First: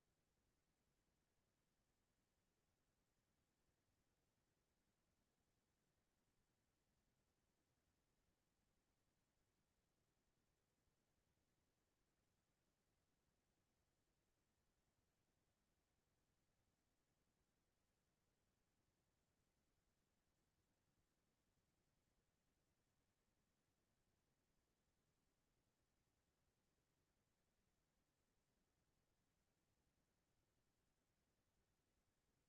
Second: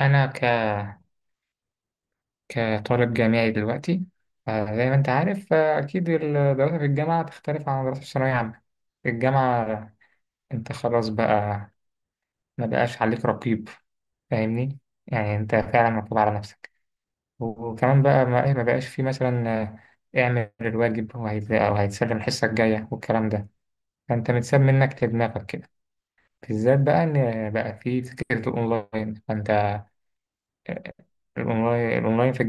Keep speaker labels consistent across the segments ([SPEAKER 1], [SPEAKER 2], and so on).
[SPEAKER 1] أنا ك... كطالب جامعي دلوقتي، زي ما أنت عارف، أكيد الدراسة في الجامعة تختلف عن الدراسة في الثانوية عامة. في الجامعة أنت خلاص بقى، ما بقاش عليك رقيب، فاهمني؟ يعني أنت فعلا مطلوب على نفسك. وكمان بقى ما بقاش في مثلا اعمل الواجب أو هيتسلم الحصة الجاية والكلام ده. فأنت متساب منك لدماغك كده، بالذات بقى إن بقى في فكرة الأونلاين. فأنت الأونلاين في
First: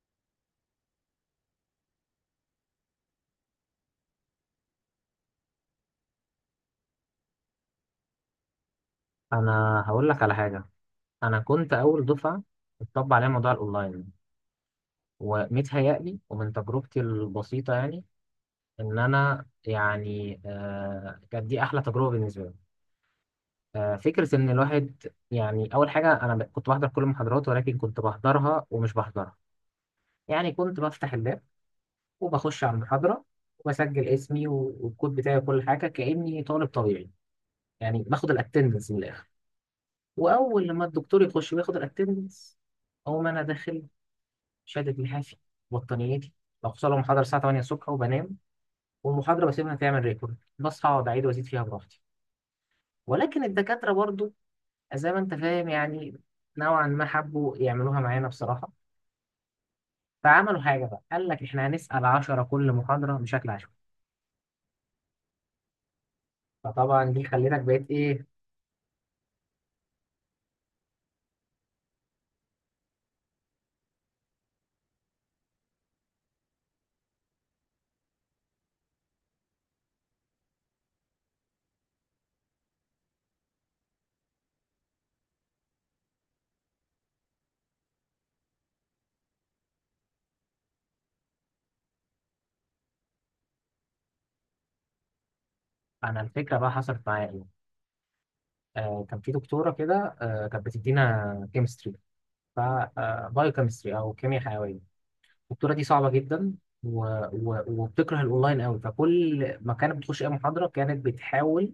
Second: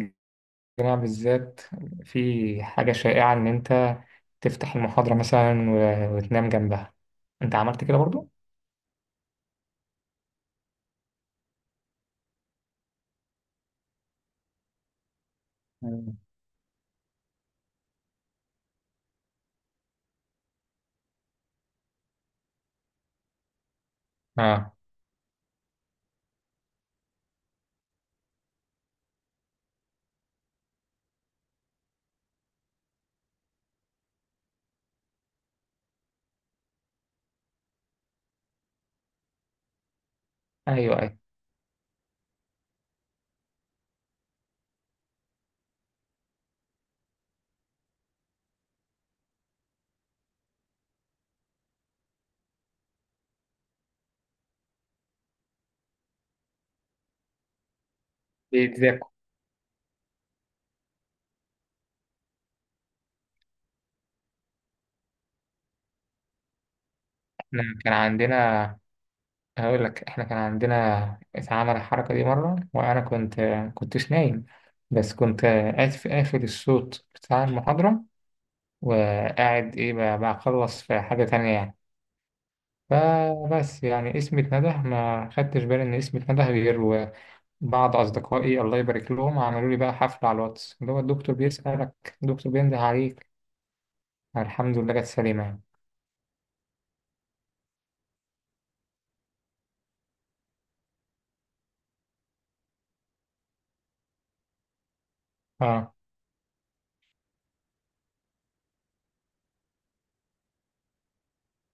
[SPEAKER 1] الجامعة بالذات في حاجة شائعة إن أنت تفتح المحاضرة مثلا وتنام جنبها. أنت عملت كده برضو؟
[SPEAKER 2] انا هقول لك على حاجه. انا كنت اول دفعه اتطبق عليها موضوع الاونلاين،
[SPEAKER 1] مم.
[SPEAKER 2] ومتهيألي ومن تجربتي البسيطه يعني ان انا يعني كانت دي احلى تجربه بالنسبه لي. فكره ان
[SPEAKER 1] آه.
[SPEAKER 2] الواحد يعني اول حاجه، انا كنت بحضر كل المحاضرات، ولكن كنت بحضرها ومش بحضرها. يعني كنت بفتح اللاب وبخش على المحاضره وبسجل اسمي والكود بتاعي وكل حاجه، كاني طالب طبيعي. يعني باخد الاتندنس من الاخر. واول لما
[SPEAKER 1] أيوه، أيوه،
[SPEAKER 2] الدكتور يخش وياخد الاتندنس اقوم انا داخل شهادة لحافي بطانيتي، بوصل محاضرة الساعة 8 الصبح وبنام، والمحاضرة بسيبها تعمل ريكورد، بصحى أقعد أعيد وأزيد فيها براحتي. ولكن الدكاترة برضو زي ما أنت فاهم يعني، نوعا ما حبوا يعملوها معانا بصراحة.
[SPEAKER 1] بيتذاكوا.
[SPEAKER 2] فعملوا حاجة بقى، قال لك إحنا هنسأل 10 كل محاضرة بشكل عشوائي. فطبعا دي خلتك
[SPEAKER 1] إحنا
[SPEAKER 2] بقيت
[SPEAKER 1] كان
[SPEAKER 2] إيه.
[SPEAKER 1] عندنا هقول لك إحنا كان عندنا اتعمل الحركة دي مرة، وأنا كنتش نايم، بس كنت قافل الصوت بتاع المحاضرة، وقاعد بخلص في حاجة تانية يعني. فبس يعني اسمي اتنده، ما خدتش بالي إن اسمي اتنده غير بعض أصدقائي الله يبارك لهم عملوا لي بقى حفلة على الواتس، اللي هو الدكتور بيسألك، الدكتور بينده عليك. الحمد لله جت سليمة يعني.
[SPEAKER 2] أنا الفكرة بقى حصلت معايا إيه، كان في دكتورة كده، كانت بتدينا كيمستري، ف بايو كيمستري أو كيمياء حيوية، البطوله دي
[SPEAKER 1] اه،
[SPEAKER 2] صعبه جدا. و... و... وبتكره الاونلاين قوي، فكل ما كانت بتخش اي محاضره كانت بتحاول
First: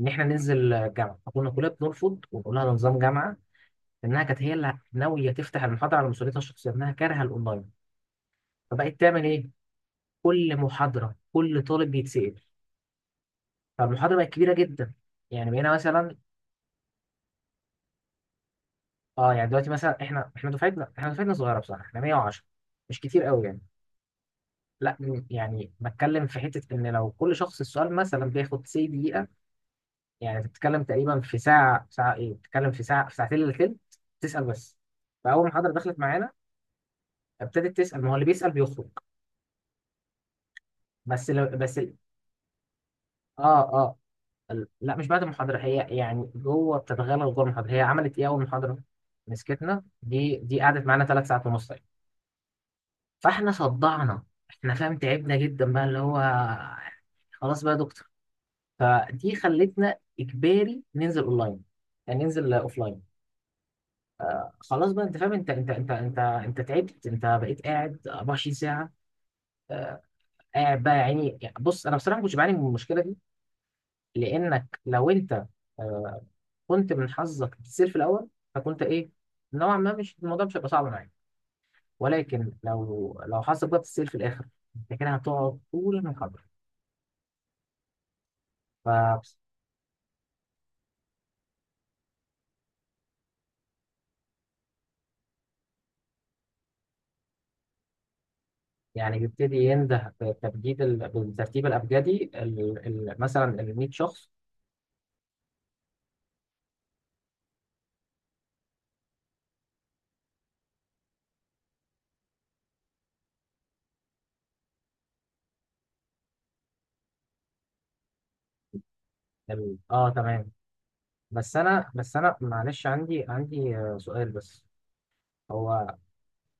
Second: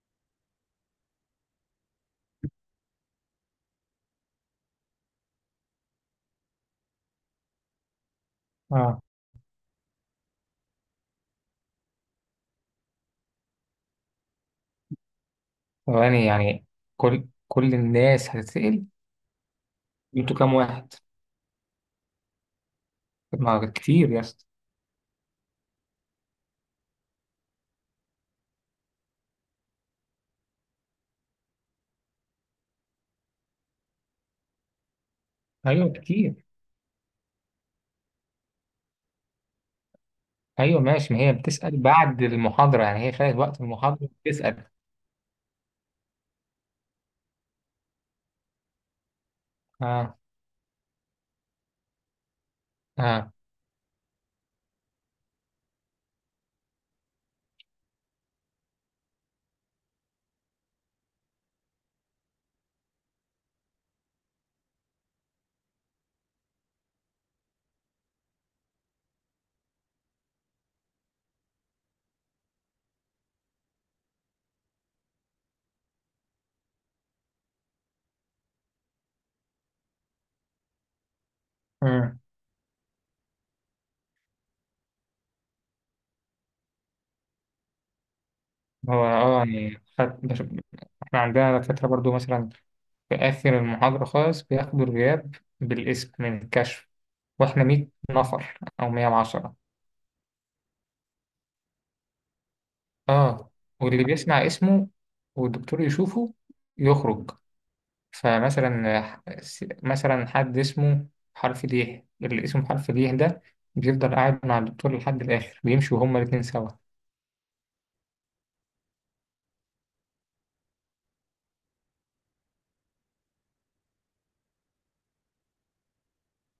[SPEAKER 2] ان احنا ننزل جامعه، فكنا كلنا بنرفض ونقول لها ده نظام جامعه. لانها كانت هي اللي ناويه تفتح المحاضره على مسؤوليتها الشخصيه، انها كارهه الاونلاين. فبقت
[SPEAKER 1] اه.
[SPEAKER 2] تعمل ايه، كل محاضره كل طالب بيتسال، فالمحاضره بقت كبيره جدا. يعني بقينا مثلا،
[SPEAKER 1] ثواني يعني، كل الناس هتتسأل.
[SPEAKER 2] اه يعني دلوقتي مثلا احنا،
[SPEAKER 1] انتوا
[SPEAKER 2] احنا
[SPEAKER 1] كام
[SPEAKER 2] دفعتنا
[SPEAKER 1] واحد؟
[SPEAKER 2] احنا دفعتنا صغيره بصراحه، احنا 110، مش كتير
[SPEAKER 1] طب
[SPEAKER 2] قوي يعني.
[SPEAKER 1] ما كتير يا اسطى.
[SPEAKER 2] لا يعني بتكلم في حته ان لو كل شخص السؤال مثلا بياخد سي دقيقه، يعني بتتكلم تقريبا في ساعة ساعة إيه بتتكلم في ساعة في ساعتين إلا تلت، تسأل بس. فأول ما الحضرة
[SPEAKER 1] ايوه
[SPEAKER 2] دخلت معانا
[SPEAKER 1] كتير.
[SPEAKER 2] ابتدت تسأل، ما هو اللي بيسأل بيخرج.
[SPEAKER 1] ايوه، ماشي، ما
[SPEAKER 2] بس
[SPEAKER 1] هي
[SPEAKER 2] لو بس
[SPEAKER 1] بتسأل
[SPEAKER 2] ال-
[SPEAKER 1] بعد المحاضرة يعني، هي خدت
[SPEAKER 2] آه
[SPEAKER 1] وقت
[SPEAKER 2] آه
[SPEAKER 1] المحاضرة بتسأل.
[SPEAKER 2] ال- لا مش بعد المحاضرة، هي يعني جوه، بتتغلغل جوه المحاضرة. هي عملت إيه أول محاضرة مسكتنا،
[SPEAKER 1] اه،
[SPEAKER 2] دي قعدت معانا 3 ساعات ونص يعني.
[SPEAKER 1] اه.
[SPEAKER 2] فإحنا صدعنا، إحنا فاهم تعبنا جدا بقى اللي هو خلاص بقى يا دكتور. فدي خلتنا إجباري ننزل أونلاين يعني ننزل أوفلاين. خلاص بقى انت فاهم، انت تعبت، انت بقيت قاعد 24 ساعه. آه، قاعد بقى يا عيني. يعني بص انا بصراحه ما كنتش بعاني من المشكله دي. لانك لو انت آه، كنت من حظك بتصير في الاول، فكنت ايه، نوعا ما مش الموضوع مش هيبقى صعب معاك.
[SPEAKER 1] مم.
[SPEAKER 2] ولكن لو حظك بقى بتصير في الاخر، انت كده هتقعد طول المحاضره.
[SPEAKER 1] هو
[SPEAKER 2] ف
[SPEAKER 1] يعني احنا عندنا دكاترة برضو مثلا في آخر المحاضرة خالص بياخدوا الغياب بالاسم من الكشف. واحنا 100 نفر او
[SPEAKER 2] يعني
[SPEAKER 1] 110.
[SPEAKER 2] بيبتدي ينده بالترتيب الابجدي،
[SPEAKER 1] اه،
[SPEAKER 2] مثلا ال 100
[SPEAKER 1] واللي
[SPEAKER 2] شخص.
[SPEAKER 1] بيسمع اسمه والدكتور يشوفه يخرج. فمثلا مثلا حد اسمه حرف ليه، اللي اسمه حرف ليه ده بيفضل قاعد مع الدكتور لحد الاخر، بيمشوا هما الاتنين سوا.
[SPEAKER 2] اه تمام. بس انا معلش عندي سؤال بس. هو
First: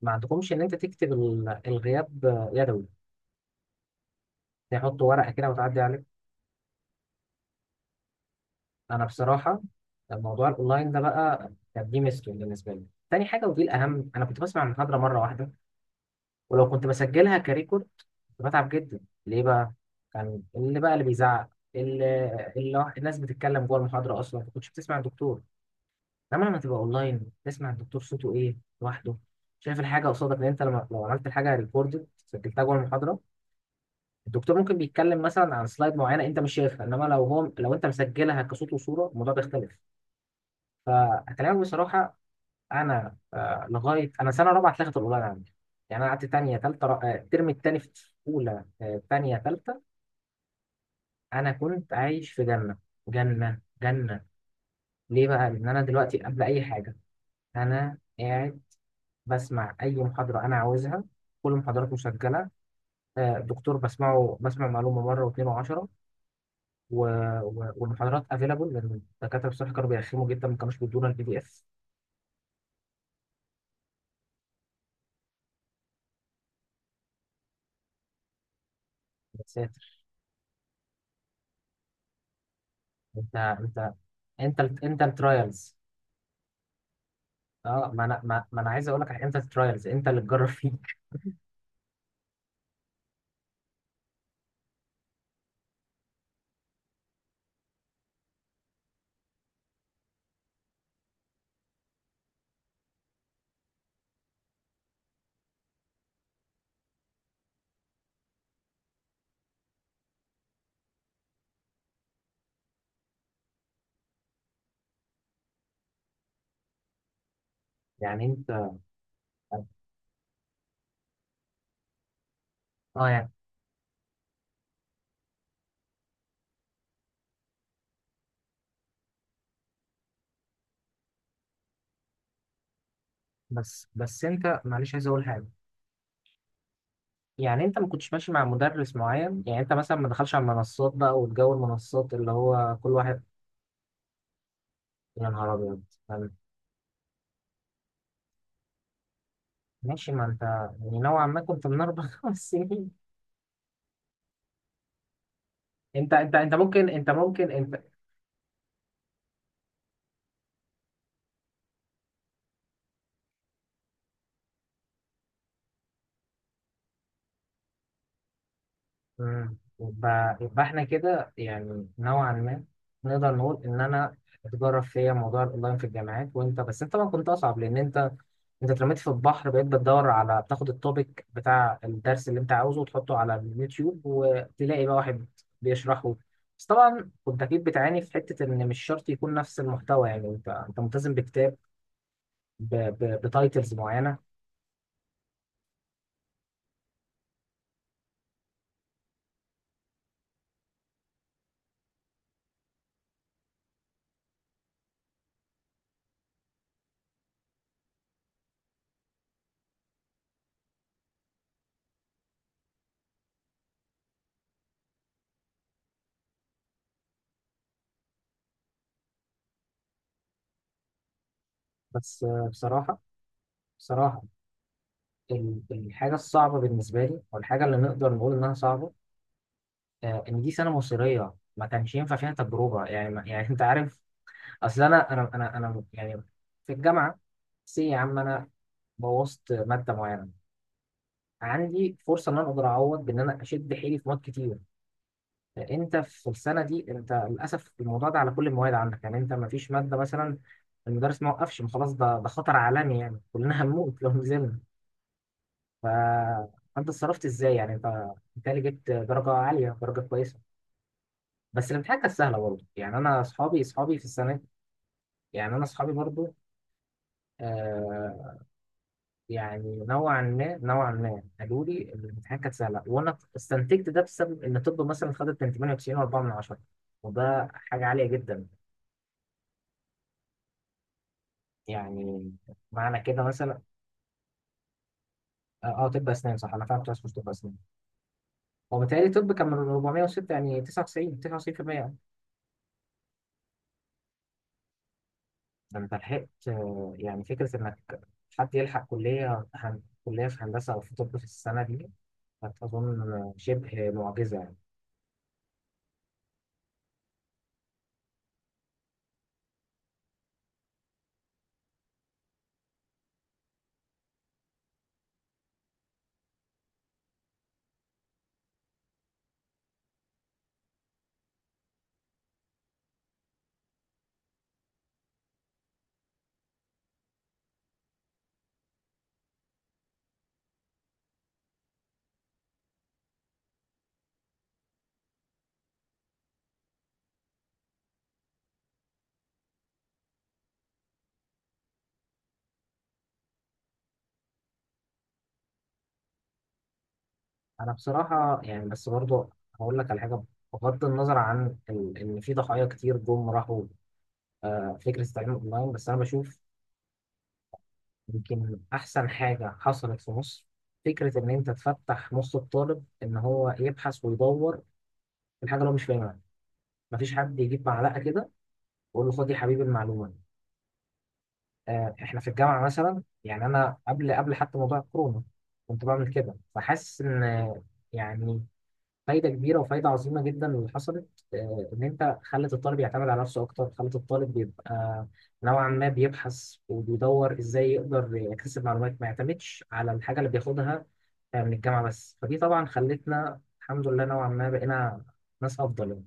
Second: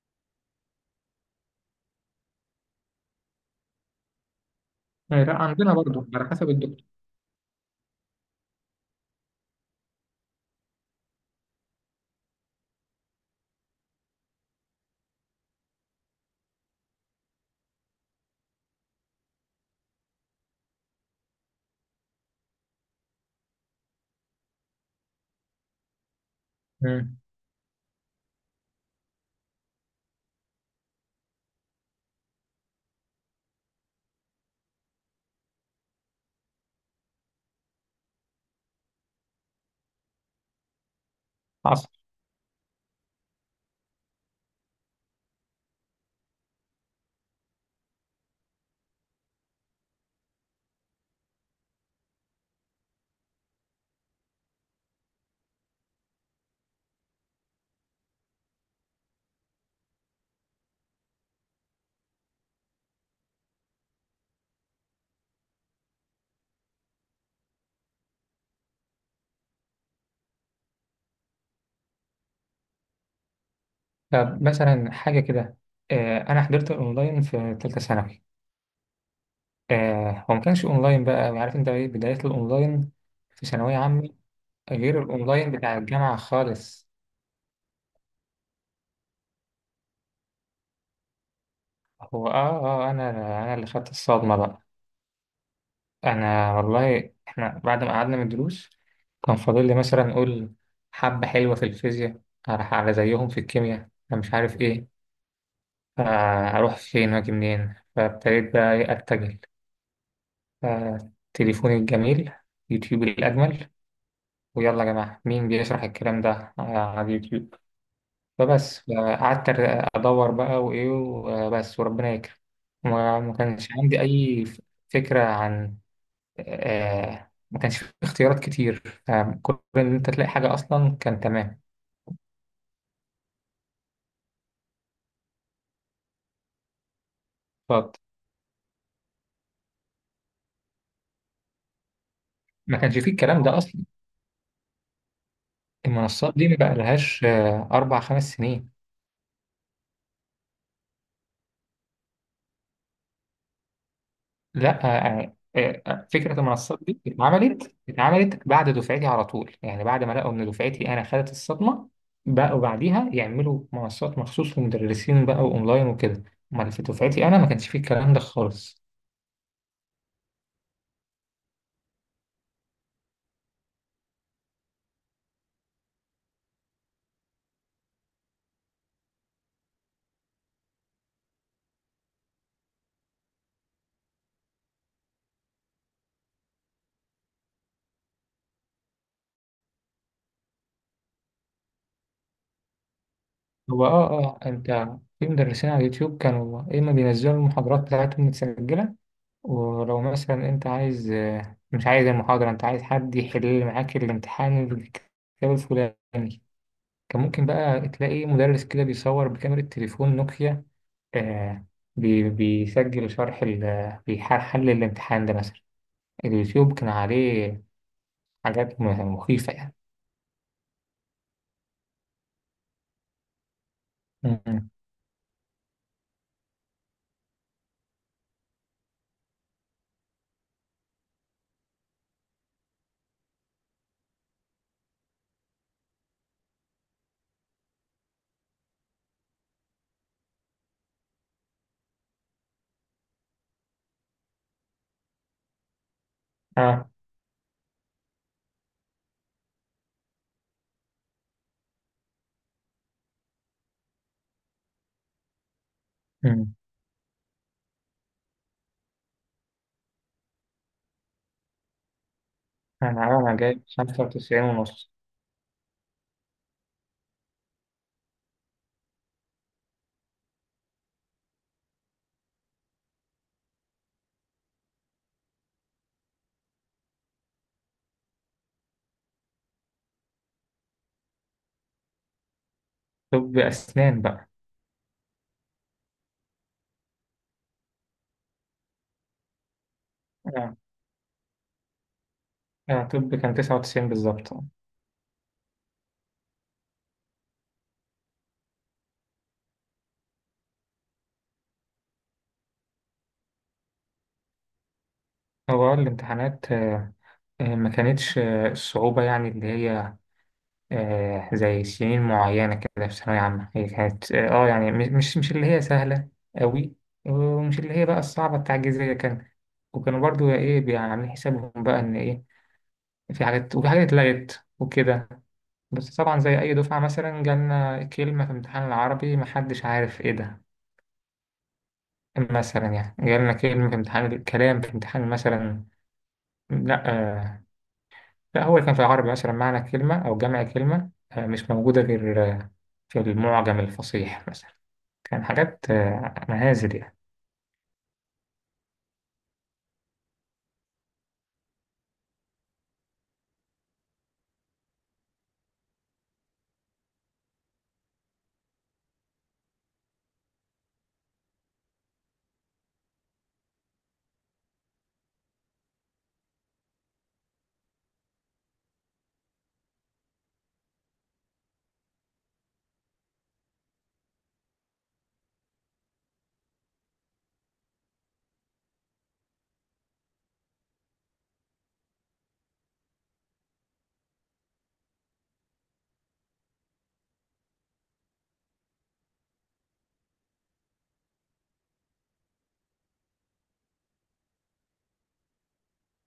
[SPEAKER 2] ما عندكمش ان انت تكتب الغياب يدوي، تحط ورقه
[SPEAKER 1] لا،
[SPEAKER 2] كده
[SPEAKER 1] عندنا
[SPEAKER 2] وتعدي
[SPEAKER 1] برضو
[SPEAKER 2] عليه.
[SPEAKER 1] على حسب الدكتور.
[SPEAKER 2] انا بصراحه موضوع الاونلاين ده بقى كان دي ميزته بالنسبه لي. تاني حاجه ودي الاهم، انا كنت بسمع المحاضره مره واحده، ولو كنت بسجلها كريكورد كنت بتعب جدا. ليه بقى، كان اللي بيزعق، اللي اللي الناس بتتكلم جوه المحاضره، اصلا ما كنتش بتسمع الدكتور. انما لما تبقى
[SPEAKER 1] مم.
[SPEAKER 2] اونلاين تسمع الدكتور صوته ايه لوحده، شايف الحاجه قصادك. لان انت لما لو عملت الحاجه ريكوردد سجلتها جوه المحاضره، الدكتور ممكن بيتكلم مثلا عن سلايد معينه انت مش شايفها. انما لو انت مسجلها كصوت وصوره، الموضوع بيختلف. فاكلمك
[SPEAKER 1] حصل.
[SPEAKER 2] بصراحه، انا لغايه انا سنه رابعه اتلغت الاونلاين عندي. يعني انا قعدت تانية تالتة الترم التاني في اولى، تانية تالتة، انا كنت عايش في جنه، جنه جنه. ليه بقى، لان انا دلوقتي قبل اي حاجه انا قاعد بسمع اي محاضره انا عاوزها، كل المحاضرات مسجله. الدكتور بسمع معلومه مره واثنين وعشرة. و... و... والمحاضرات افيلابل، لان الدكاتره بصراحه كانوا بيرخموا جدا، ما كانوش بيدونا البي دي اف.
[SPEAKER 1] طب مثلا حاجة كده، أنا حضرت الأونلاين في تالتة ثانوي.
[SPEAKER 2] يا ساتر.
[SPEAKER 1] آه، هو ما كانش أونلاين، بقى عارف أنت إيه بداية الأونلاين
[SPEAKER 2] انت
[SPEAKER 1] في ثانوية
[SPEAKER 2] انت
[SPEAKER 1] عامة،
[SPEAKER 2] انت
[SPEAKER 1] غير الأونلاين
[SPEAKER 2] الترايلز.
[SPEAKER 1] بتاع الجامعة خالص.
[SPEAKER 2] اه ما انا ما, ما انا عايز اقول لك انت الترايلز، انت اللي تجرب فيك.
[SPEAKER 1] هو، أنا اللي خدت الصدمة بقى. أنا والله إحنا بعد ما قعدنا من الدروس كان فاضل لي مثلا أقول حبة حلوة في الفيزياء، أروح على زيهم في الكيمياء، أنا مش عارف إيه، فأروح فين وأجي منين؟ فابتديت بقى أتجه تليفوني الجميل، يوتيوب الأجمل. ويلا يا جماعة، مين بيشرح الكلام ده على اليوتيوب؟
[SPEAKER 2] يعني انت
[SPEAKER 1] فبس، قعدت أدور بقى وإيه وبس، وربنا يكرم.
[SPEAKER 2] اه
[SPEAKER 1] وما
[SPEAKER 2] يعني.
[SPEAKER 1] ما كانش عندي أي فكرة عن، ما كانش في اختيارات كتير، فكل إن أنت تلاقي حاجة أصلا كان تمام.
[SPEAKER 2] بس انت معلش عايز اقول حاجه، يعني انت ما
[SPEAKER 1] فما
[SPEAKER 2] كنتش ماشي مع مدرس معين، يعني انت مثلا ما دخلش على المنصات بقى والجو، المنصات اللي هو كل
[SPEAKER 1] كانش فيه
[SPEAKER 2] واحد.
[SPEAKER 1] الكلام ده أصلا.
[SPEAKER 2] يا نهار ابيض.
[SPEAKER 1] المنصات دي ما بقى لهاش 4 5 سنين.
[SPEAKER 2] ماشي، ما انت يعني نوعا ما كنت من اربع خمس سنين.
[SPEAKER 1] لا، فكرة المنصات دي
[SPEAKER 2] انت.
[SPEAKER 1] اتعملت بعد دفعتي على طول، يعني بعد ما لقوا إن دفعتي أنا خدت الصدمة. بقوا بعديها يعملوا منصات مخصوص للمدرسين بقى وأونلاين وكده. أمال في دفعتي أنا ما كانش فيه الكلام ده خالص.
[SPEAKER 2] يبقى احنا كده يعني نوعا ما نقدر نقول ان انا اتجرب فيا موضوع الاونلاين في الجامعات. وانت بس انت طبعا كنت اصعب، لان انت اترميت في البحر، بقيت بتدور على، بتاخد التوبيك بتاع الدرس اللي انت عاوزه وتحطه على اليوتيوب وتلاقي بقى واحد بيشرحه. بس طبعا كنت اكيد بتعاني في حته ان مش شرط يكون نفس المحتوى، يعني انت ملتزم بكتاب، بتايتلز
[SPEAKER 1] هو،
[SPEAKER 2] معينه.
[SPEAKER 1] أنت، في مدرسين على اليوتيوب كانوا يا إما بينزلوا المحاضرات بتاعتهم متسجلة، ولو مثلا أنت عايز، مش عايز المحاضرة، أنت عايز حد يحل معاك الامتحان الكتاب الفلاني، كان ممكن بقى تلاقي مدرس كده بيصور بكاميرا تليفون نوكيا، آه بيسجل شرح بيحل الامتحان ده مثلا. اليوتيوب كان عليه حاجات مخيفة يعني.
[SPEAKER 2] بس آه، بصراحة، بصراحة
[SPEAKER 1] مم.
[SPEAKER 2] ال- الحاجة الصعبة بالنسبة لي أو الحاجة اللي نقدر نقول إنها صعبة، إن دي سنة مصيرية ما كانش ينفع فيها تجربة. يعني يعني أنت عارف، أصل أنا يعني في الجامعة سي يا عم، أنا بوظت مادة معينة، عندي فرصة إن أنا أقدر أعوض بإن أنا أشد حيلي في مواد كتير. أنت في السنة
[SPEAKER 1] اه.
[SPEAKER 2] دي أنت للأسف الموضوع ده على كل المواد عندك، يعني أنت ما فيش مادة مثلا المدرس ما وقفش، ما خلاص، ده خطر عالمي، يعني كلنا هنموت لو نزلنا. فانت
[SPEAKER 1] مم.
[SPEAKER 2] اتصرفت ازاي، يعني انت بالتالي جبت درجه عاليه، درجه كويسه، بس الامتحان كان سهله برضه. يعني
[SPEAKER 1] أنا
[SPEAKER 2] انا
[SPEAKER 1] أنا
[SPEAKER 2] اصحابي
[SPEAKER 1] جايب
[SPEAKER 2] اصحابي
[SPEAKER 1] خمسة
[SPEAKER 2] في السنه،
[SPEAKER 1] وتسعين ونص
[SPEAKER 2] يعني انا اصحابي برضه آه يعني، نوعا ما قالوا لي إن الامتحان كانت سهله. وانا استنتجت ده بسبب ان طب مثلا خدت من 98 و4 من 10، وده حاجه عاليه جدا يعني، معنى كده
[SPEAKER 1] طب
[SPEAKER 2] مثلا.
[SPEAKER 1] أسنان بقى.
[SPEAKER 2] طب اسنان صح، انا فعلا كنت عايز أخش طب اسنان. هو بيتهيألي طب كان من 406،
[SPEAKER 1] اه،
[SPEAKER 2] يعني 99%.
[SPEAKER 1] اه، طب كان 99 بالظبط.
[SPEAKER 2] ده انت لحقت يعني فكرة انك حد يلحق كلية كلية في هندسة او في طب في السنة دي، كانت اظن شبه معجزة يعني.
[SPEAKER 1] هو، الامتحانات ما كانتش الصعوبة يعني، اللي هي زي سنين معينة كده في ثانوية عامة، هي كانت يعني مش اللي هي سهلة أوي، ومش اللي هي بقى الصعبة التعجيزية كان. وكانوا برضو عاملين حسابهم بقى ان في حاجات، وفي حاجات اتلغت وكده. بس طبعا زي أي دفعة مثلا جالنا كلمة في امتحان العربي محدش عارف ايه ده، مثلا يعني جالنا كلمة في امتحان الكلام في امتحان مثلا، لا، لا، هو اللي كان في العربي مثلا معنى كلمة أو جمع كلمة مش موجودة غير في المعجم الفصيح مثلا، كان حاجات مهازل يعني.
[SPEAKER 2] انا بصراحة يعني بس برضو هقول لك على حاجة، بغض النظر عن ان في ضحايا كتير جم راحوا، فكرة التعليم اونلاين بس انا بشوف يمكن احسن حاجة حصلت في مصر، فكرة ان انت تفتح نص الطالب ان هو يبحث ويدور في الحاجة اللي هو مش فاهمها، مفيش حد يجيب معلقة كده ويقول له خد يا حبيبي المعلومة. احنا في الجامعه مثلا، يعني انا قبل حتى موضوع الكورونا كنت بعمل كده، فحاسس ان يعني فايده كبيره وفايده عظيمه جدا اللي حصلت، ان انت خلت الطالب يعتمد على نفسه اكتر، خلت الطالب يبقى نوعا ما بيبحث وبيدور ازاي يقدر يكتسب معلومات، ما يعتمدش على الحاجه اللي بياخدها من الجامعه بس. فدي طبعا خلتنا الحمد لله نوعا ما بقينا ناس افضل.